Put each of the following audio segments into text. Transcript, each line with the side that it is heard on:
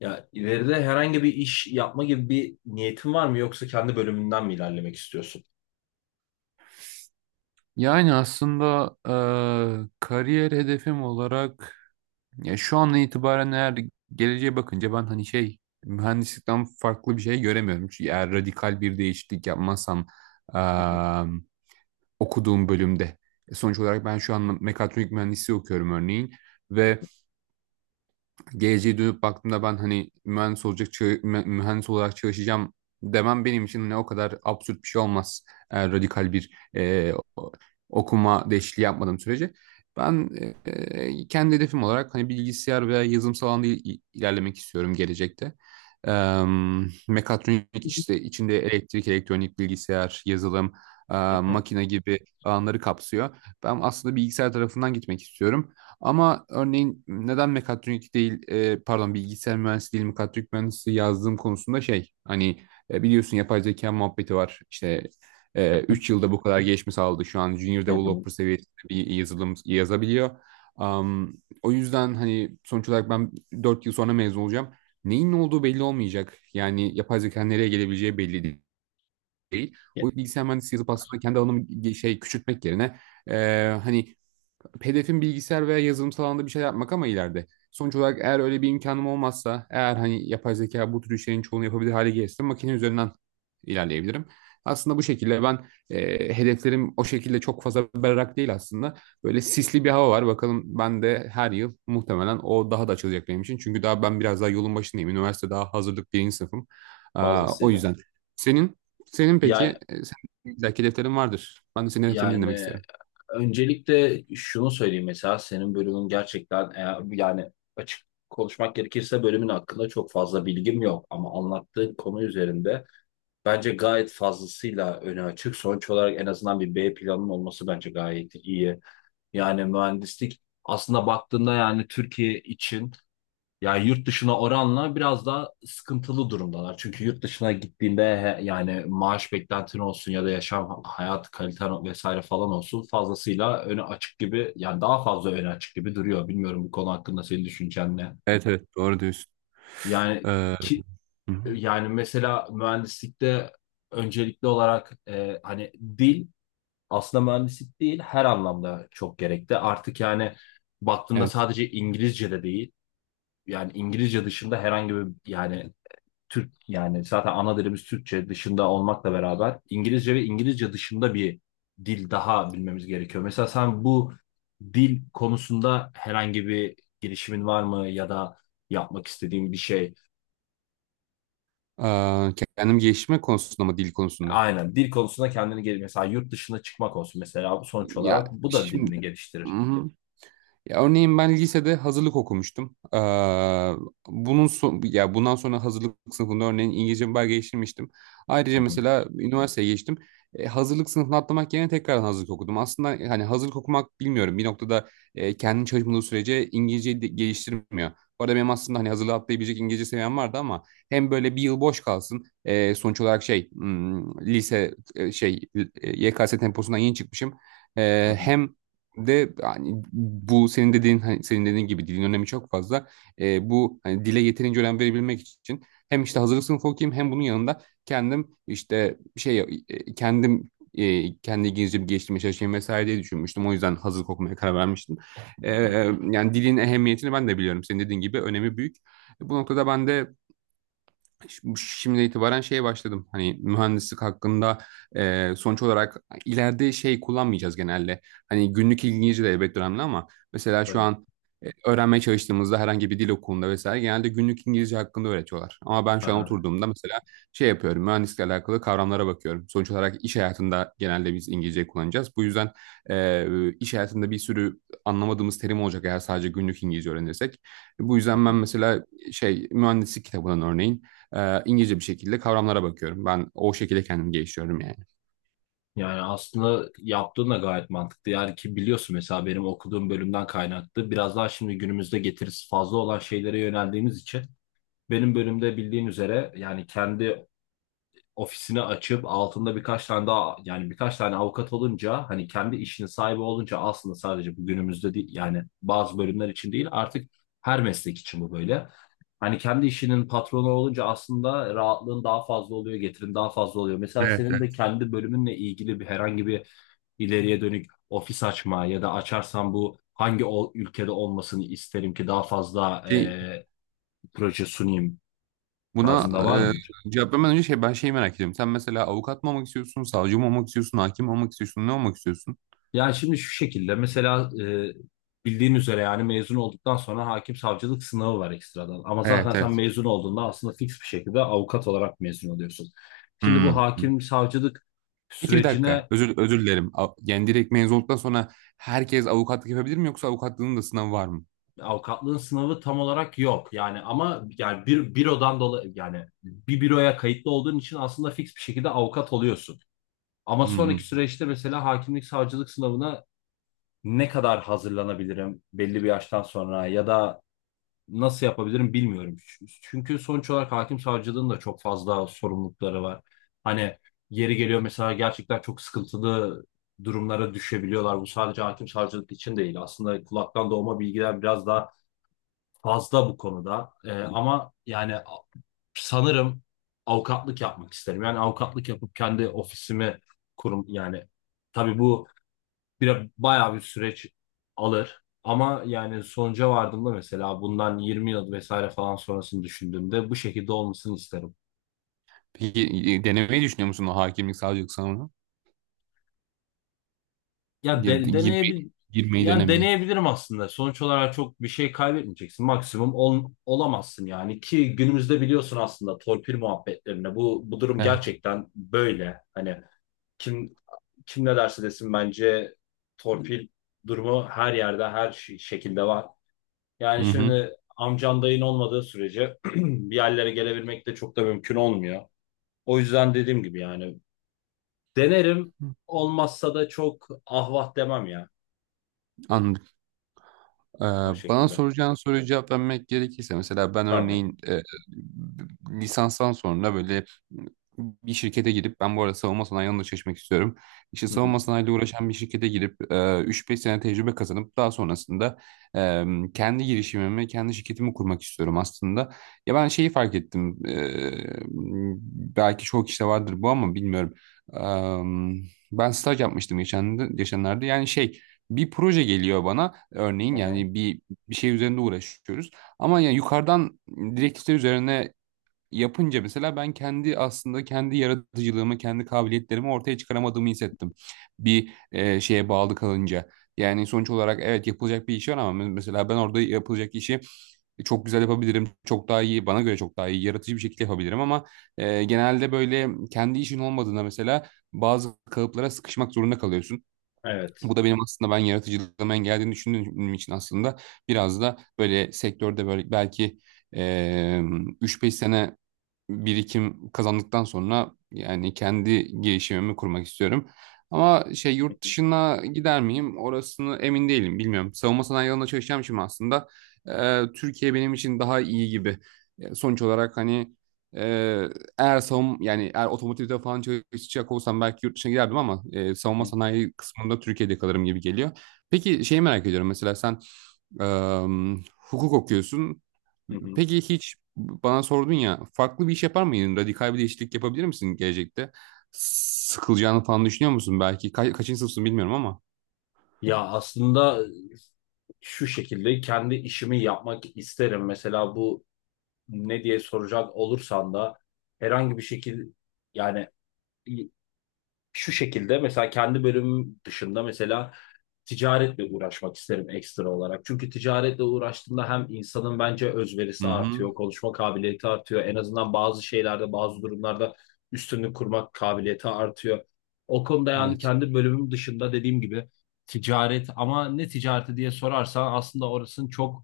left: Ya ileride herhangi bir iş yapma gibi bir niyetin var mı yoksa kendi bölümünden mi ilerlemek istiyorsun?
right: Yani aslında kariyer hedefim olarak ya şu an itibaren eğer geleceğe bakınca ben hani şey mühendislikten farklı bir şey göremiyorum. Çünkü eğer radikal bir değişiklik yapmazsam eee, okuduğum bölümde. Sonuç olarak ben şu an mekatronik mühendisliği okuyorum örneğin ve geleceğe dönüp baktığımda ben hani mühendis mühendis olarak çalışacağım demem benim için ne o kadar absürt bir şey olmaz. Eğer radikal bir okuma değişikliği yapmadığım sürece. Ben kendi hedefim olarak hani bilgisayar veya yazılımsal alanda ilerlemek istiyorum gelecekte. Em, Mekatronik işte içinde elektrik, elektronik, bilgisayar, yazılım, e,
left: Hı hı,
right: makine gibi alanları kapsıyor. Ben aslında bilgisayar tarafından gitmek istiyorum. Ama örneğin neden mekatronik değil, pardon, bilgisayar mühendisi değil mekatronik mühendisi yazdığım konusunda şey hani biliyorsun yapay zeka muhabbeti var. İşte 3 yılda bu kadar gelişme sağladı. Şu an junior
left: hı hı.
right: developer seviyesinde bir yazılım yazabiliyor. Am, O yüzden hani sonuç olarak ben 4 yıl sonra mezun olacağım. Neyin ne olduğu belli olmayacak. Yani yapay zeka nereye gelebileceği belli değil.
left: Ya,
right: O bilgisayar mühendisi yazıp aslında kendi alanımı şey küçültmek yerine e, hani hedefim bilgisayar veya yazılımsal alanda bir şey yapmak ama ileride. Sonuç olarak eğer öyle bir imkanım olmazsa, eğer hani yapay zeka bu tür işlerin çoğunu yapabilir hale gelirse makine üzerinden ilerleyebilirim. Aslında bu şekilde ben hedeflerim o şekilde çok fazla berrak değil aslında. Böyle sisli bir hava var. Bakalım ben de her yıl muhtemelen o daha da açılacak benim için. Çünkü daha ben biraz daha yolun başındayım. Üniversite daha hazırlık birinci sınıfım. Aa, o
left: fazlasıyla.
right: yüzden. Senin senin, peki
left: Ya,
right: senin belki hedeflerin vardır. Ben de senin hedeflerini dinlemek
left: yani
right: isterim.
left: öncelikle şunu söyleyeyim. Mesela senin bölümün gerçekten eğer, yani açık konuşmak gerekirse bölümün hakkında çok fazla bilgim yok ama anlattığın konu üzerinde bence gayet fazlasıyla öne açık. Sonuç olarak en azından bir B planın olması bence gayet iyi. Yani mühendislik aslında baktığında yani Türkiye için, yani yurt dışına oranla biraz daha sıkıntılı durumdalar. Çünkü yurt dışına gittiğinde yani maaş beklentin olsun ya da yaşam hayat kaliten vesaire falan olsun fazlasıyla öne açık gibi, yani daha fazla öne açık gibi duruyor. Bilmiyorum, bu konu hakkında senin düşüncen ne?
right: Evet, evet, doğru diyorsun.
left: Yani
right: Hı
left: ki
right: hı,
left: yani mesela mühendislikte öncelikli olarak hani dil, aslında mühendislik değil her anlamda çok gerekli. Artık yani baktığında
right: evet.
left: sadece İngilizce de değil, yani İngilizce dışında herhangi bir yani Türk yani zaten ana dilimiz Türkçe dışında olmakla beraber İngilizce ve İngilizce dışında bir dil daha bilmemiz gerekiyor. Mesela sen bu dil konusunda herhangi bir girişimin var mı ya da yapmak istediğin bir şey?
right: Ee, Kendim geliştirme konusunda mı, dil konusunda?
left: Aynen dil konusunda kendini gel, mesela yurt dışına çıkmak olsun, mesela sonuç
right: Ya
left: olarak bu da
right: şimdi,
left: dilini
right: hı
left: geliştirir.
right: hı. Ya örneğin ben lisede hazırlık okumuştum. Bunun son, ya bundan sonra hazırlık sınıfında örneğin İngilizce bir belge geçirmiştim.
left: Hı
right: Ayrıca
left: hı,
right: mesela üniversiteye geçtim. Hazırlık sınıfını atlamak yerine tekrardan hazırlık okudum. Aslında hani hazırlık okumak bilmiyorum. Bir noktada kendi çalışmadığı sürece İngilizceyi de geliştirmiyor. Bu arada benim aslında hani hazırlığı atlayabilecek İngilizce seviyem vardı ama hem böyle bir yıl boş kalsın. Sonuç olarak şey lise şey YKS temposundan yeni çıkmışım.
left: hı hı,
right: Hem de hani bu senin dediğin gibi dilin önemi çok fazla. Bu hani dile yeterince önem verebilmek için hem işte hazırlık sınıfı okuyayım hem bunun yanında kendim işte şey kendim kendi İngilizcemi geliştirmeye çalışayım vesaire diye düşünmüştüm. O yüzden hazırlık okumaya karar vermiştim. Ee,
left: hı hı.
right: Yani dilin ehemmiyetini ben de biliyorum. Senin dediğin gibi önemi büyük. Bu noktada ben de şimdi itibaren şeye başladım. Hani mühendislik hakkında sonuç olarak ileride şey kullanmayacağız genelde. Hani günlük İngilizce de elbette önemli ama mesela şu
left: Tabii.
right: an öğrenmeye çalıştığımızda herhangi bir dil okulunda vesaire genelde günlük İngilizce hakkında öğretiyorlar. Ama ben şu an
left: Aha.
right: oturduğumda mesela şey yapıyorum. Mühendislikle alakalı kavramlara bakıyorum. Sonuç olarak iş hayatında genelde biz İngilizce kullanacağız. Bu yüzden e, iş hayatında bir sürü anlamadığımız terim olacak eğer sadece günlük İngilizce öğrenirsek. Bu yüzden ben mesela şey mühendislik kitabından örneğin İngilizce bir şekilde kavramlara bakıyorum. Ben o şekilde kendimi geliştiriyorum yani.
left: Yani aslında yaptığın da gayet mantıklı. Yani ki biliyorsun, mesela benim okuduğum bölümden kaynaklı biraz daha şimdi günümüzde getirisi fazla olan şeylere yöneldiğimiz için benim bölümde bildiğin üzere yani kendi ofisini açıp altında birkaç tane daha, yani birkaç tane avukat olunca, hani kendi işinin sahibi olunca aslında sadece bu günümüzde değil, yani bazı bölümler için değil, artık her meslek için bu böyle. Hani kendi işinin patronu olunca aslında rahatlığın daha fazla oluyor, getirin daha fazla oluyor. Mesela
right: Evet,
left: senin de
right: evet.
left: kendi bölümünle ilgili bir herhangi bir ileriye dönük ofis açma ya da açarsam bu hangi ülkede olmasını isterim ki daha fazla
right: Şey,
left: proje sunayım
right: buna
left: tarzında var mıdır?
right: cevap vermeden önce şey ben şeyi merak ediyorum. Sen mesela avukat mı olmak istiyorsun, savcı mı olmak istiyorsun, hakim mi olmak istiyorsun, ne olmak istiyorsun?
left: Yani şimdi şu şekilde mesela bildiğin üzere yani mezun olduktan sonra hakim savcılık sınavı var ekstradan. Ama zaten
right: Evet,
left: sen
right: evet.
left: mezun olduğunda aslında fix bir şekilde avukat olarak mezun oluyorsun. Şimdi bu
right: Hmm.
left: hakim savcılık
right: Peki bir dakika.
left: sürecine
right: Özür dilerim. Yani direkt mezun olduktan sonra herkes avukatlık yapabilir mi yoksa avukatlığın da sınavı var mı?
left: avukatlığın sınavı tam olarak yok. Yani ama yani bir bürodan dolayı, yani bir büroya kayıtlı olduğun için aslında fix bir şekilde avukat oluyorsun. Ama
right: Hmm.
left: sonraki
right: Hmm.
left: süreçte mesela hakimlik savcılık sınavına ne kadar hazırlanabilirim belli bir yaştan sonra ya da nasıl yapabilirim, bilmiyorum. Çünkü sonuç olarak hakim savcılığın da çok fazla sorumlulukları var. Hani yeri geliyor mesela gerçekten çok sıkıntılı durumlara düşebiliyorlar. Bu sadece hakim savcılık için değil. Aslında kulaktan doğma bilgiler biraz daha fazla bu konuda. Ama yani sanırım avukatlık yapmak isterim. Yani avukatlık yapıp kendi ofisimi kurum yani, tabii bu bir bayağı bir süreç alır. Ama yani sonuca vardığımda mesela bundan 20 yıl vesaire falan sonrasını düşündüğümde bu şekilde olmasını isterim.
right: Peki denemeyi düşünüyor musun o hakimlik, savcılık sınavını?
left: Ya
right: Gi-
left: de,
right: Girmeyi,
left: deneyebil
right: girmeyi
left: yani
right: denemeyi.
left: deneyebilirim aslında. Sonuç olarak çok bir şey kaybetmeyeceksin. Maksimum olamazsın, yani ki günümüzde biliyorsun aslında torpil muhabbetlerine bu durum
right: Evet.
left: gerçekten böyle. Hani kim kim ne derse desin, bence torpil durumu her yerde her şekilde var. Yani
right: Hı hı.
left: şimdi amcan dayın olmadığı sürece bir yerlere gelebilmek de çok da mümkün olmuyor. O yüzden dediğim gibi yani denerim, olmazsa da çok ahvah demem ya,
right: Anladım. Ee,
left: o
right: Bana
left: şekilde.
right: soracağın soruya cevap vermek gerekirse mesela ben
left: Tamam.
right: örneğin lisanstan sonra böyle bir şirkete girip ben bu arada savunma sanayi alanında çalışmak istiyorum. İşte
left: Hı hı.
right: savunma sanayiyle uğraşan bir şirkete girip 3-5 sene tecrübe kazanıp daha sonrasında e, kendi girişimimi, kendi şirketimi kurmak istiyorum aslında. Ya ben şeyi fark ettim. Belki çoğu kişide vardır bu ama bilmiyorum. Ben staj yapmıştım geçenlerde. Yani şey bir proje geliyor bana. Örneğin
left: Aha.
right: yani bir şey üzerinde uğraşıyoruz. Ama yani yukarıdan direktifler üzerine yapınca mesela ben kendi aslında kendi yaratıcılığımı, kendi kabiliyetlerimi ortaya çıkaramadığımı hissettim. Bir şeye bağlı kalınca. Yani sonuç olarak evet yapılacak bir iş var ama mesela ben orada yapılacak işi çok güzel yapabilirim. Çok daha iyi, bana göre çok daha iyi, yaratıcı bir şekilde yapabilirim ama genelde böyle kendi işin olmadığında mesela bazı kalıplara sıkışmak zorunda kalıyorsun.
left: Evet.
right: Bu da benim aslında ben yaratıcılığıma engeldiğini düşündüğüm için aslında biraz da böyle sektörde böyle belki eee 3-5 sene birikim kazandıktan sonra yani kendi girişimimi kurmak istiyorum. Ama şey yurt
left: Hı
right: dışına gider miyim? Orasını emin değilim. Bilmiyorum. Savunma sanayi alanında çalışacağım şimdi aslında Türkiye benim için daha iyi gibi. Sonuç olarak hani e, eğer savun yani eğer otomotivde falan çalışacak olsam belki yurt dışına giderdim ama savunma
left: hı.
right: sanayi kısmında Türkiye'de kalırım gibi geliyor. Peki şeyi merak ediyorum mesela sen Eee, hukuk okuyorsun.
left: Hı hı.
right: Peki hiç bana sordun ya farklı bir iş yapar mıydın? Radikal bir değişiklik yapabilir misin gelecekte? Sıkılacağını falan düşünüyor musun? Belki kaçıncı sınıfsın bilmiyorum ama.
left: Ya aslında şu şekilde kendi işimi yapmak isterim. Mesela bu ne diye soracak olursan da herhangi bir şekilde, yani şu şekilde mesela kendi bölümüm dışında mesela ticaretle uğraşmak isterim ekstra olarak. Çünkü ticaretle uğraştığında hem insanın bence
right: Hı
left: özverisi
right: hı.
left: artıyor, konuşma kabiliyeti artıyor. En azından bazı şeylerde, bazı durumlarda üstünlük kurmak kabiliyeti artıyor. O konuda yani
right: Evet.
left: kendi bölümüm dışında dediğim gibi ticaret, ama ne ticareti diye sorarsan aslında orasını çok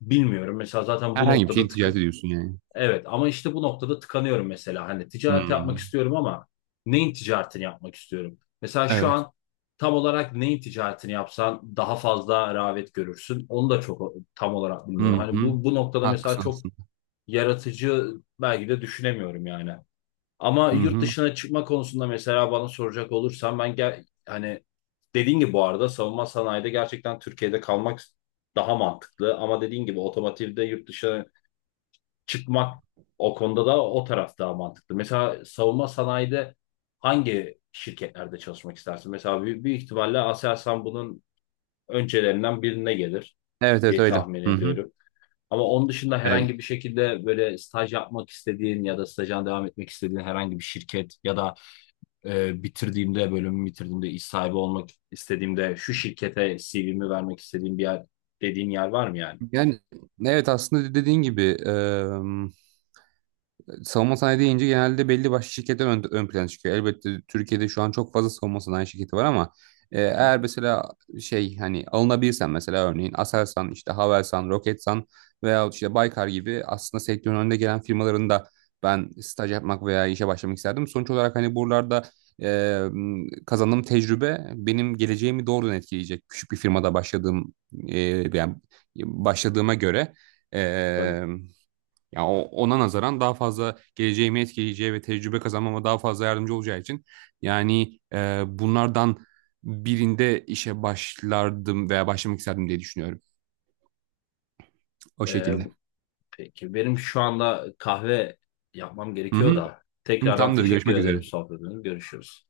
left: bilmiyorum. Mesela zaten bu
right: Herhangi bir
left: noktada
right: şey ticaret ediyorsun yani.
left: evet, ama işte bu noktada tıkanıyorum mesela. Hani
right: Hı
left: ticaret yapmak
right: hı.
left: istiyorum ama neyin ticaretini yapmak istiyorum? Mesela şu
right: Evet.
left: an tam olarak neyin ticaretini yapsan daha fazla rağbet görürsün, onu da çok tam olarak
right: Hı
left: bilmiyorum. Hani
right: hı.
left: bu noktada mesela
right: Haklısın
left: çok
right: aslında.
left: yaratıcı belki de düşünemiyorum yani. Ama
right: Hı
left: yurt
right: hı.
left: dışına çıkma konusunda mesela bana soracak olursan ben gel, hani dediğin gibi bu arada savunma sanayide gerçekten Türkiye'de kalmak daha mantıklı. Ama dediğin gibi otomotivde yurt dışına çıkmak, o konuda da o taraf daha mantıklı. Mesela savunma sanayide hangi şirketlerde çalışmak istersin? Mesela büyük, büyük ihtimalle Aselsan bunun öncelerinden birine gelir
right: Evet, evet,
left: diye
right: öyle.
left: tahmin
right: Hı hı.
left: ediyorum. Ama onun dışında
right: Evet.
left: herhangi bir şekilde böyle staj yapmak istediğin ya da stajına devam etmek istediğin herhangi bir şirket ya da bitirdiğimde, bölümü bitirdiğimde iş sahibi olmak istediğimde şu şirkete CV'mi vermek istediğim bir yer dediğin yer var mı yani?
right: Yani evet aslında dediğin gibi savunma sanayi deyince genelde belli başlı şirketler ön plana çıkıyor. Elbette Türkiye'de şu an çok fazla savunma sanayi şirketi var ama
left: Hı hı.
right: eğer mesela şey hani alınabilirsen mesela örneğin Aselsan, işte Havelsan, Roketsan veya işte Baykar gibi aslında sektörün önde gelen firmaların da ben staj yapmak veya işe başlamak isterdim. Sonuç olarak hani buralarda e, kazandığım tecrübe benim geleceğimi doğrudan etkileyecek. Küçük bir firmada başladığım e, yani başladığıma göre.
left: Tabii.
right: Ee, Ya ona nazaran daha fazla geleceğimi etkileyeceği ve tecrübe kazanmama daha fazla yardımcı olacağı için yani bunlardan birinde işe başlardım veya başlamak isterdim diye düşünüyorum. O
left: E,
right: şekilde.
left: peki, benim şu anda kahve yapmam
right: Hı
left: gerekiyor
right: hı.
left: da
right: Hı,
left: tekrardan
right: tamamdır.
left: teşekkür
right: Görüşmek
left: ederim
right: üzere.
left: sohbetiniz. Görüşürüz.